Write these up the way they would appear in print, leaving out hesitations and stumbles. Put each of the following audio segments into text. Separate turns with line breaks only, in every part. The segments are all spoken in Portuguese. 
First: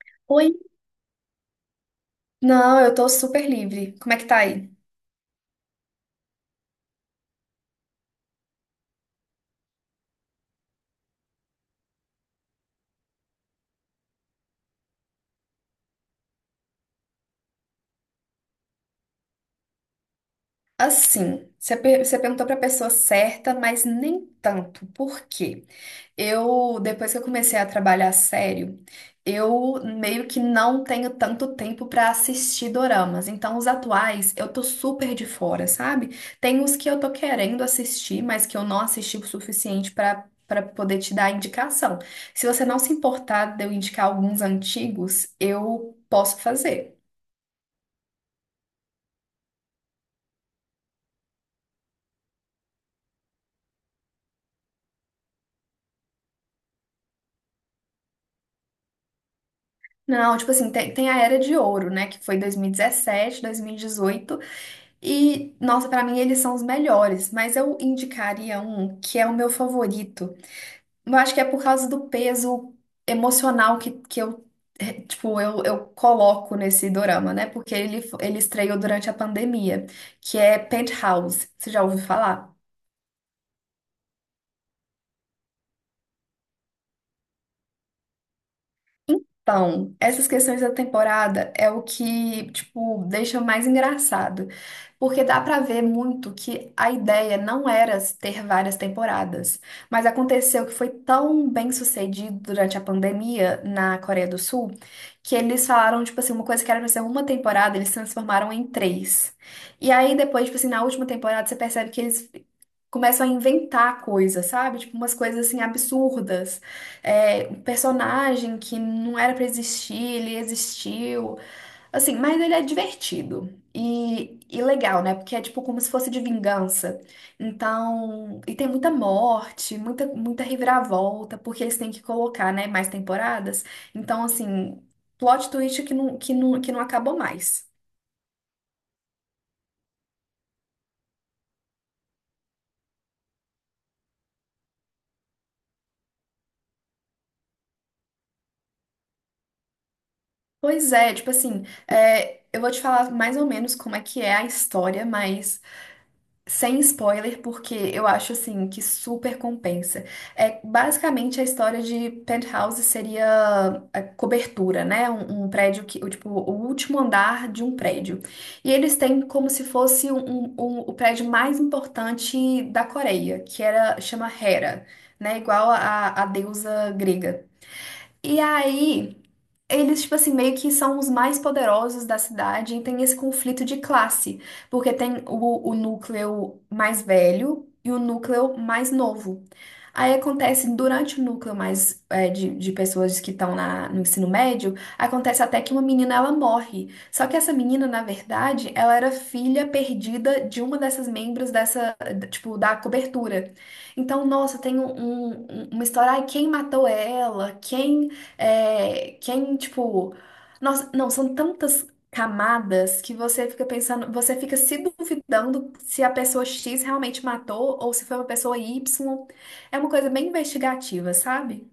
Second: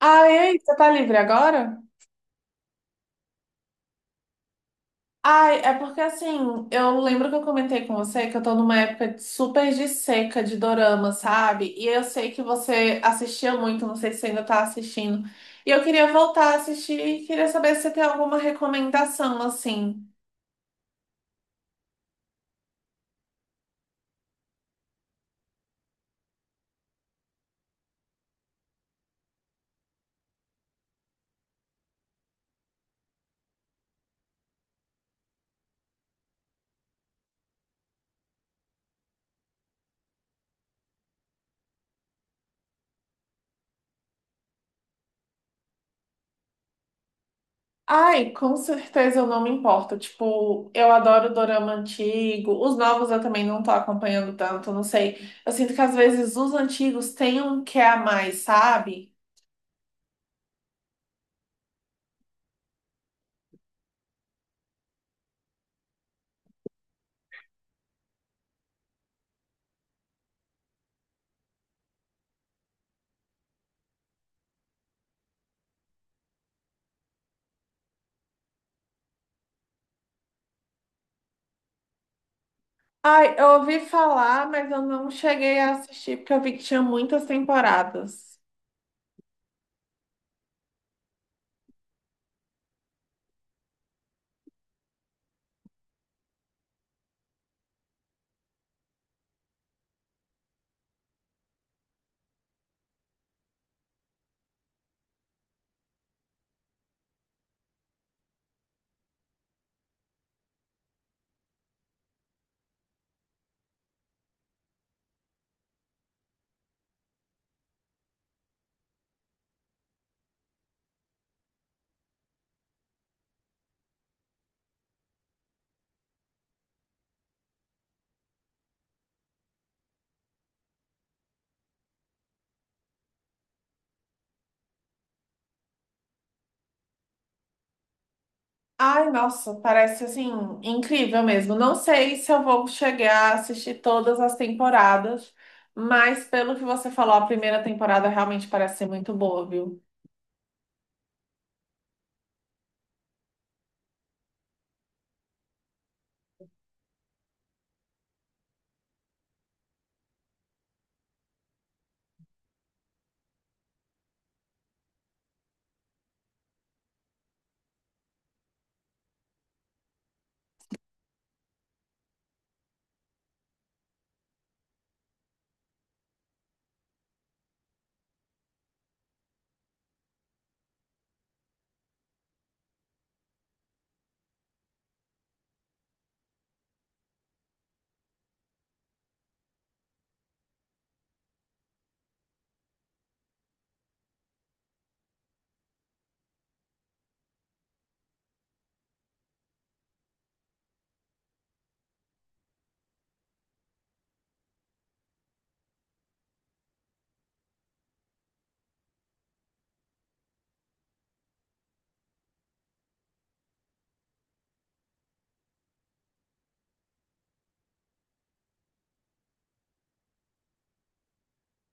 Ah, e
Oi?
aí, você tá livre agora?
Não, eu tô super livre. Como é que tá aí?
Ai, é porque assim, eu lembro que eu comentei com você que eu tô numa super de seca de dorama, sabe? E eu sei que você assistia muito, não sei se você ainda tá assistindo. E eu queria voltar a assistir e queria saber se você tem alguma recomendação, assim.
Assim, você perguntou pra pessoa certa, mas nem tanto. Por quê? Depois que eu comecei a trabalhar sério, eu meio que não tenho tanto tempo pra assistir doramas. Então, os atuais, eu tô super de fora, sabe? Tem os que eu tô querendo assistir, mas que eu não assisti o suficiente pra para poder te dar indicação. Se você não se importar de eu indicar alguns antigos, eu posso fazer.
Ai, com certeza eu não me importo. Tipo, eu adoro dorama antigo. Os novos eu também não tô acompanhando tanto, não sei. Eu sinto que às vezes os antigos têm um que a mais, sabe?
Não, tipo assim, tem a Era de Ouro, né? Que foi 2017, 2018. E, 17, 2018. E, nossa, pra mim eles são os melhores. Mas eu indicaria um que é o meu favorito. Eu acho que é por causa do peso emocional que tipo, eu coloco nesse dorama, né? Porque ele estreou durante a pandemia, que é Penthouse. Você já ouviu falar?
Ai, eu ouvi falar, mas eu não cheguei a assistir porque eu vi que tinha muitas temporadas.
Então, essas questões da temporada é o que, tipo, deixa mais engraçado, porque dá pra ver muito que a ideia não era ter várias temporadas, mas aconteceu que foi tão bem sucedido durante a pandemia na Coreia do Sul, que eles falaram, tipo assim, uma coisa que era pra ser uma temporada, eles transformaram em três. E aí depois, tipo assim, na última temporada você percebe que eles começam a inventar coisas, sabe? Tipo, umas coisas assim absurdas. É, um personagem que não era pra existir, ele existiu. Assim, mas ele é divertido. E legal, né? Porque é tipo como se fosse de vingança. Então, e tem muita morte, muita, muita reviravolta, porque eles têm que colocar, né, mais temporadas. Então, assim, plot twist que não, que não, que não acabou mais.
Ai, nossa, parece assim incrível mesmo. Não sei se eu vou chegar a assistir todas as temporadas, mas pelo que você falou, a primeira temporada realmente parece ser muito boa, viu?
Pois é, tipo assim, é, eu vou te falar mais ou menos como é que é a história, mas sem spoiler, porque eu acho assim que super compensa. É basicamente a história de penthouse seria a cobertura, né? Um prédio que, tipo, o último andar de um prédio. E eles têm como se fosse o prédio mais importante da Coreia, que era chama Hera, né? Igual a deusa grega. E aí eles, tipo assim, meio que são os mais poderosos da cidade e tem esse conflito de classe, porque tem o núcleo mais velho e o núcleo mais novo. Aí acontece, durante o núcleo mais de pessoas que estão no ensino médio, acontece até que uma menina ela morre. Só que essa menina, na verdade, ela era filha perdida de uma dessas membros dessa, tipo, da cobertura. Então, nossa, tem uma história, ai, quem matou ela? Quem, tipo. Nossa, não, são tantas camadas que você fica pensando, você fica se duvidando se a pessoa X realmente matou ou se foi uma pessoa Y. É uma coisa bem investigativa, sabe?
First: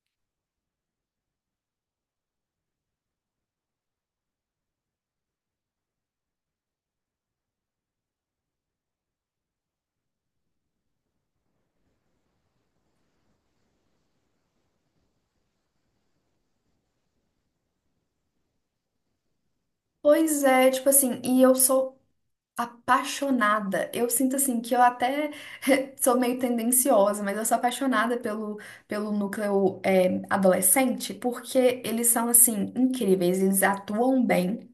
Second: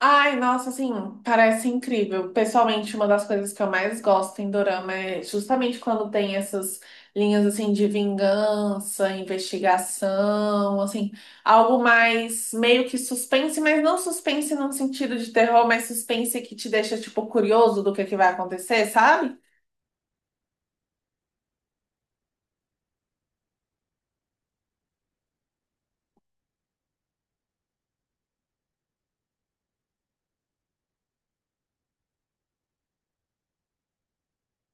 Ai, nossa, assim, parece incrível. Pessoalmente, uma das coisas que eu mais gosto em dorama é justamente quando tem essas linhas assim de vingança, investigação, assim, algo mais meio que suspense, mas não suspense num sentido de terror, mas suspense que te deixa tipo curioso do que vai acontecer, sabe?
Pois é, tipo assim, e eu sou apaixonada. Eu sinto assim que eu até sou meio tendenciosa, mas eu sou apaixonada pelo núcleo adolescente, porque eles são assim incríveis, eles atuam bem.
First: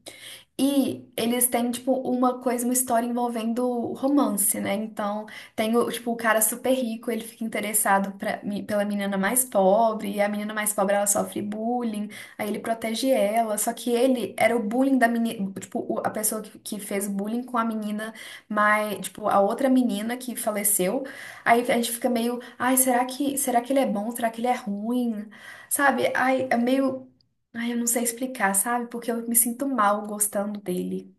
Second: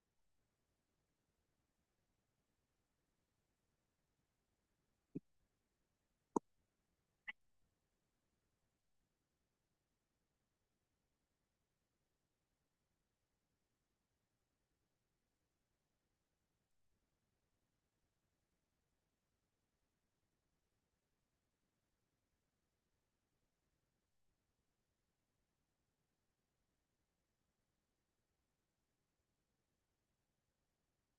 E eles têm, tipo, uma coisa, uma história envolvendo romance, né? Então, tem, tipo, o cara super rico, ele fica interessado pela menina mais pobre, e a menina mais pobre, ela sofre bullying, aí ele protege ela, só que ele era o bullying da menina, tipo, a pessoa que fez bullying com a menina mais, tipo, a outra menina que faleceu. Aí a gente fica meio, ai, será que ele é bom? Será que ele é ruim? Sabe? Ai, é meio. Ai, eu não sei explicar, sabe? Porque eu me sinto mal gostando dele.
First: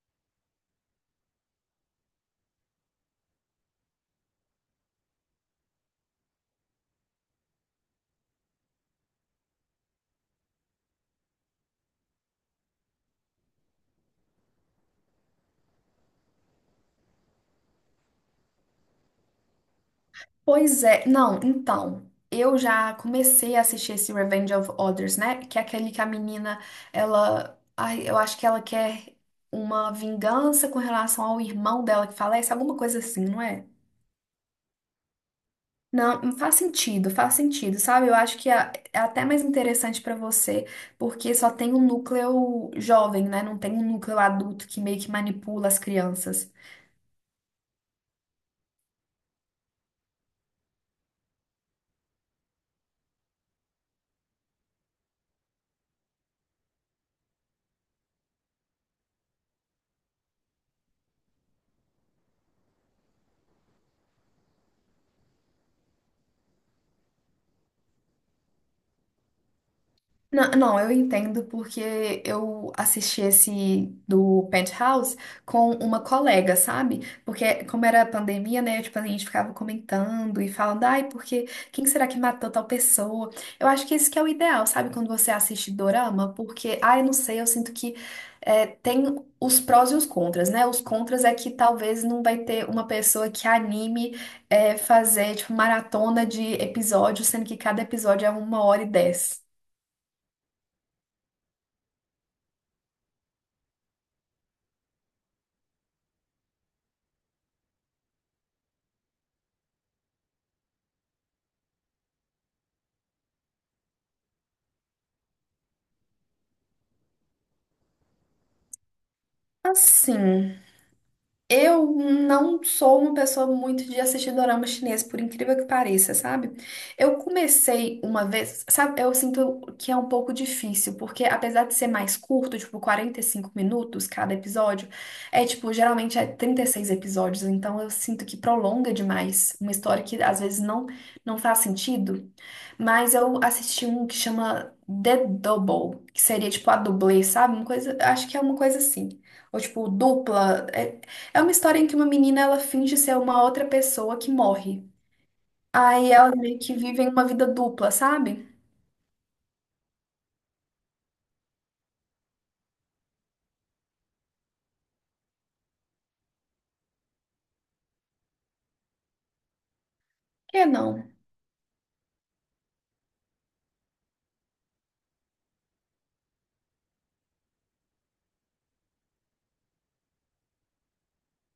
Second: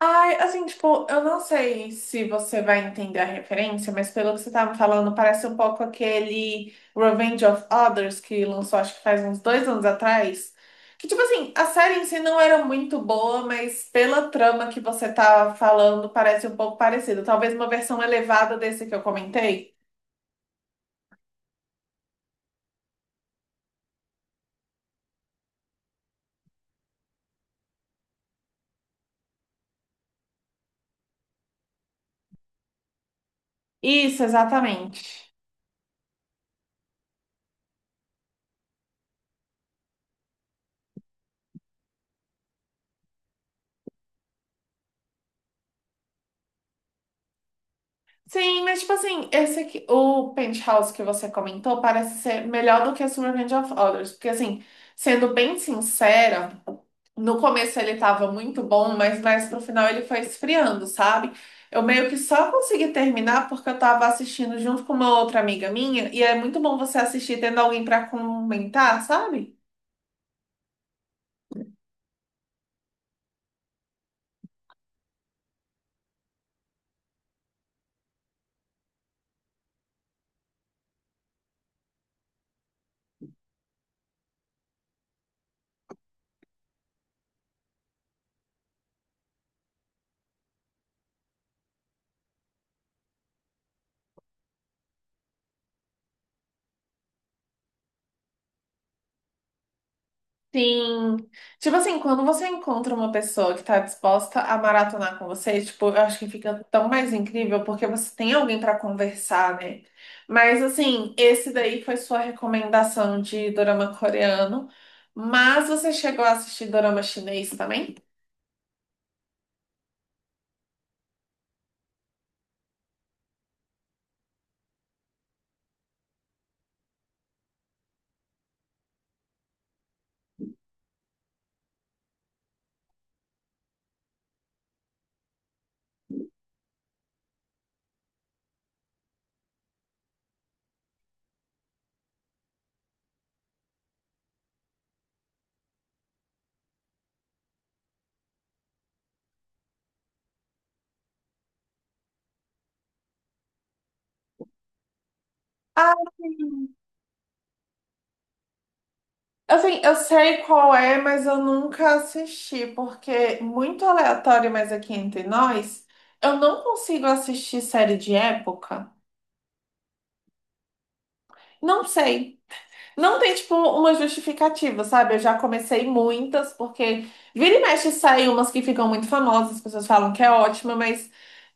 Ai, assim, tipo, eu não sei se você vai entender a referência, mas pelo que você tá me falando, parece um pouco aquele Revenge of Others que lançou, acho que faz uns 2 anos atrás. Que, tipo assim, a série em si não era muito boa, mas pela trama que você tá falando, parece um pouco parecido. Talvez uma versão elevada desse que eu comentei.
Pois é, não, então, eu já comecei a assistir esse Revenge of Others, né? Que é aquele que a menina, ela, ai, eu acho que ela quer uma vingança com relação ao irmão dela que falece, alguma coisa assim, não é?
Isso, exatamente.
Não, faz sentido, sabe? Eu acho que é até mais interessante pra você, porque só tem um núcleo jovem, né? Não tem um núcleo adulto que meio que manipula as crianças.
Sim, mas tipo assim, esse aqui, o Penthouse que você comentou parece ser melhor do que Summer Range of Others, porque assim, sendo bem sincera, no começo ele tava muito bom, mas mais pro final ele foi esfriando, sabe? Eu meio que só consegui terminar porque eu tava assistindo junto com uma outra amiga minha, e é muito bom você assistir tendo alguém pra comentar, sabe?
Não, não, eu entendo porque eu assisti esse do Penthouse com uma colega, sabe? Porque como era a pandemia, né? Tipo, a gente ficava comentando e falando, ai, porque quem será que matou tal pessoa? Eu acho que esse que é o ideal, sabe? Quando você assiste dorama, porque, ai, não sei, eu sinto que tem os prós e os contras, né? Os contras é que talvez não vai ter uma pessoa que anime fazer, tipo, maratona de episódios, sendo que cada episódio é uma hora e dez.
Sim. Tipo assim, quando você encontra uma pessoa que tá disposta a maratonar com você, tipo, eu acho que fica tão mais incrível porque você tem alguém pra conversar, né? Mas assim, esse daí foi sua recomendação de dorama coreano, mas você chegou a assistir dorama chinês também?
Assim, eu não sou uma pessoa muito de assistir dorama chinês, por incrível que pareça, sabe? Eu comecei uma vez, sabe? Eu sinto que é um pouco difícil, porque apesar de ser mais curto, tipo 45 minutos cada episódio, é tipo, geralmente é 36 episódios, então eu sinto que prolonga demais uma história que às vezes não faz sentido. Mas eu assisti um que chama The Double, que seria tipo a dublê, sabe? Uma coisa, acho que é uma coisa assim. Ou tipo, dupla. É uma história em que uma menina ela finge ser uma outra pessoa que morre.
Ah,
Aí elas meio
sim.
que vivem uma vida dupla, sabe?
Assim, eu sei qual é, mas eu nunca assisti, porque muito aleatório, mas aqui entre nós, eu não consigo assistir série de época.
Que não.
Não sei. Não tem, tipo, uma justificativa, sabe? Eu já comecei muitas, porque vira e mexe saem umas que ficam muito famosas, as pessoas falam que é ótima, mas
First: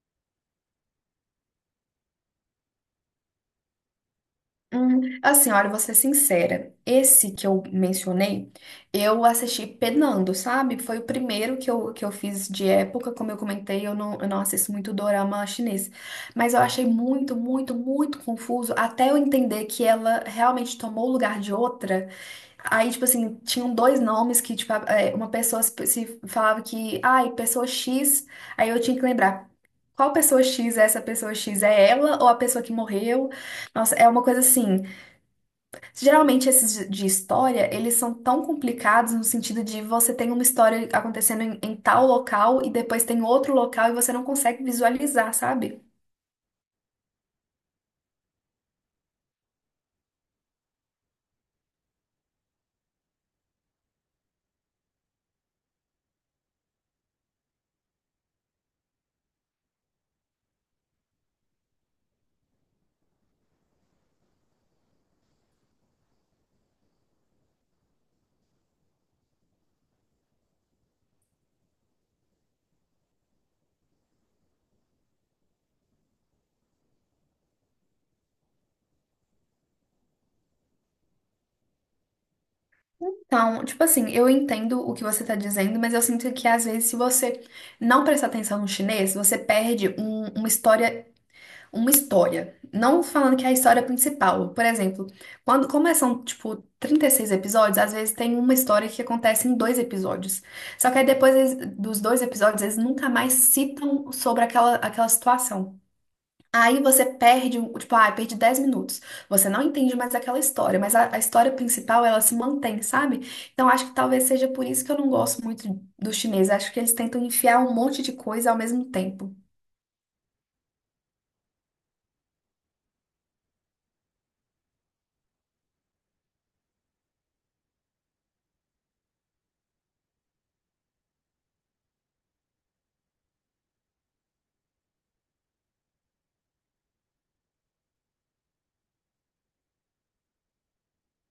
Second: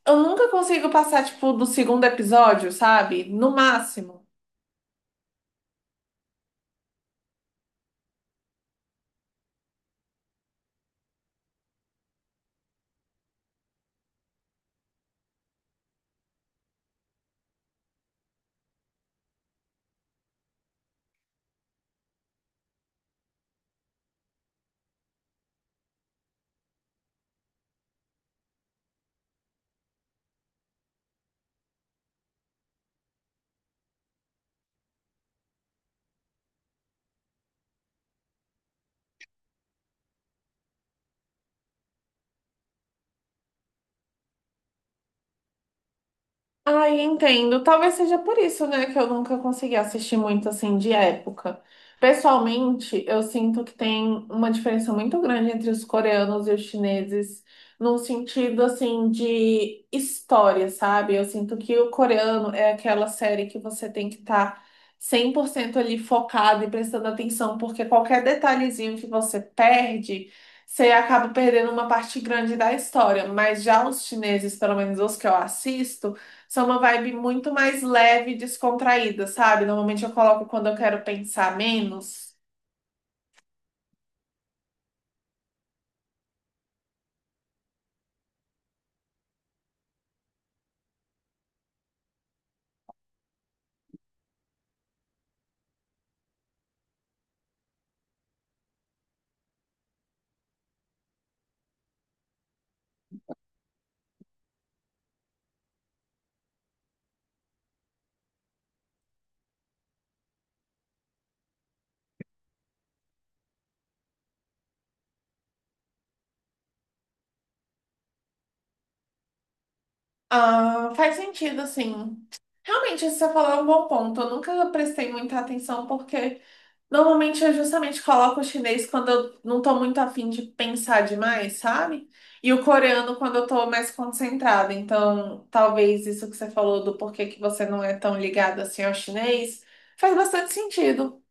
eu nunca consigo passar, tipo, do segundo episódio, sabe? No máximo.
Assim, olha, vou ser sincera. Esse que eu mencionei, eu assisti penando, sabe? Foi o primeiro que eu fiz de época. Como eu comentei, eu não assisto muito dorama chinês. Mas eu achei muito, muito, muito confuso até eu entender que ela realmente tomou o lugar de outra. Aí, tipo assim, tinham dois nomes que, tipo, uma pessoa se falava que, ai, pessoa X, aí eu tinha que lembrar. Qual pessoa X é essa pessoa X? É ela ou a pessoa que morreu? Nossa, é uma coisa assim. Geralmente esses de história, eles são tão complicados no sentido de você tem uma história acontecendo em tal local e depois tem outro local e você não consegue visualizar, sabe?
Ai, entendo. Talvez seja por isso, né, que eu nunca consegui assistir muito assim de época. Pessoalmente, eu sinto que tem uma diferença muito grande entre os coreanos e os chineses, num sentido assim de história, sabe? Eu sinto que o coreano é aquela série que você tem que estar 100% ali focado e prestando atenção, porque qualquer detalhezinho que você perde, você acaba perdendo uma parte grande da história. Mas já os chineses, pelo menos os que eu assisto, são uma vibe muito mais leve e descontraída, sabe? Normalmente eu coloco quando eu quero pensar menos.
Então, tipo assim, eu entendo o que você tá dizendo, mas eu sinto que às vezes, se você não prestar atenção no chinês, você perde uma história, uma história. Não falando que é a história principal. Por exemplo, quando começam, tipo, 36 episódios, às vezes tem uma história que acontece em dois episódios. Só que aí depois dos dois episódios, eles nunca mais citam sobre aquela situação. Aí você perde, tipo, perdi 10 minutos. Você não entende mais aquela história, mas a história principal, ela se mantém, sabe? Então acho que talvez seja por isso que eu não gosto muito do chinês. Acho que eles tentam enfiar um monte de coisa ao mesmo tempo.
Ah, faz sentido, assim. Realmente, isso que você falou é um bom ponto. Eu nunca prestei muita atenção porque normalmente eu justamente coloco o chinês quando eu não tô muito afim de pensar demais, sabe? E o coreano quando eu tô mais concentrada. Então, talvez isso que você falou do porquê que você não é tão ligado assim ao chinês faz bastante sentido.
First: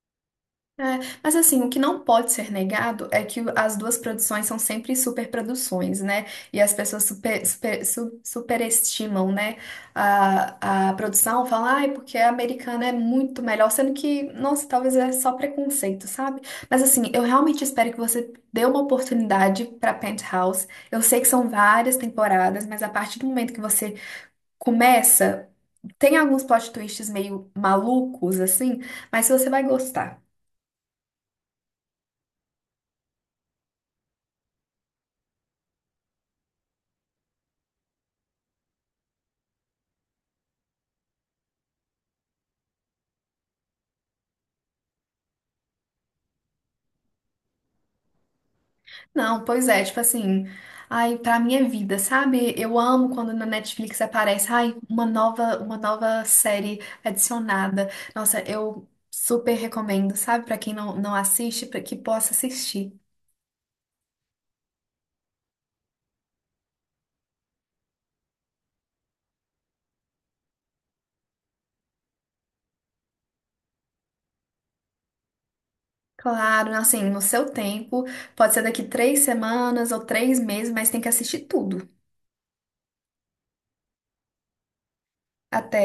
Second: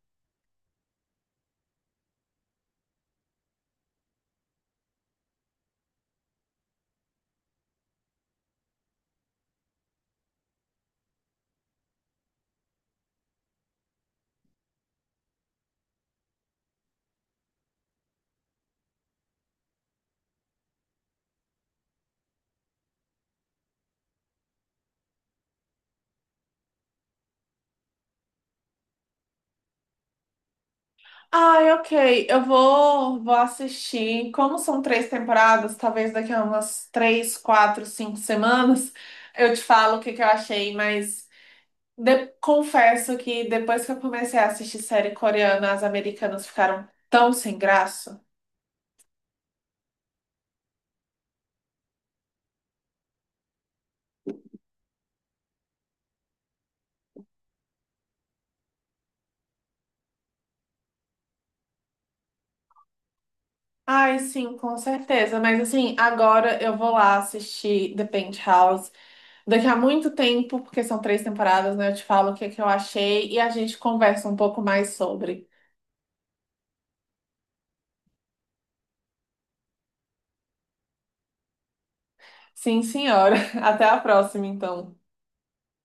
É, mas assim, o que não pode ser negado é que as duas produções são sempre superproduções, né? E as pessoas superestimam, né? A produção, falam, ai, porque a americana é muito melhor, sendo que, nossa, talvez é só preconceito, sabe? Mas assim, eu realmente espero que você dê uma oportunidade para Penthouse. Eu sei que são várias temporadas, mas a partir do momento que você começa, tem alguns plot twists meio malucos, assim, mas você vai gostar.
Ai, ok. Eu vou assistir. Como são 3 temporadas, talvez daqui a umas 3, 4, 5 semanas, eu te falo o que que eu achei, mas confesso que depois que eu comecei a assistir série coreana, as americanas ficaram tão sem graça.
Não, pois é, tipo assim, ai, pra minha vida, sabe? Eu amo quando na Netflix aparece, ai, uma nova série adicionada. Nossa, eu super recomendo, sabe? Pra quem não assiste, pra que possa assistir.
Ai, sim, com certeza. Mas assim, agora eu vou lá assistir The Penthouse. Daqui a muito tempo, porque são 3 temporadas, né? Eu te falo o que que eu achei e a gente conversa um pouco mais sobre.
Claro, assim, no seu tempo, pode ser daqui 3 semanas ou 3 meses, mas tem que assistir tudo.
Sim, senhora. Até a próxima, então.
Até.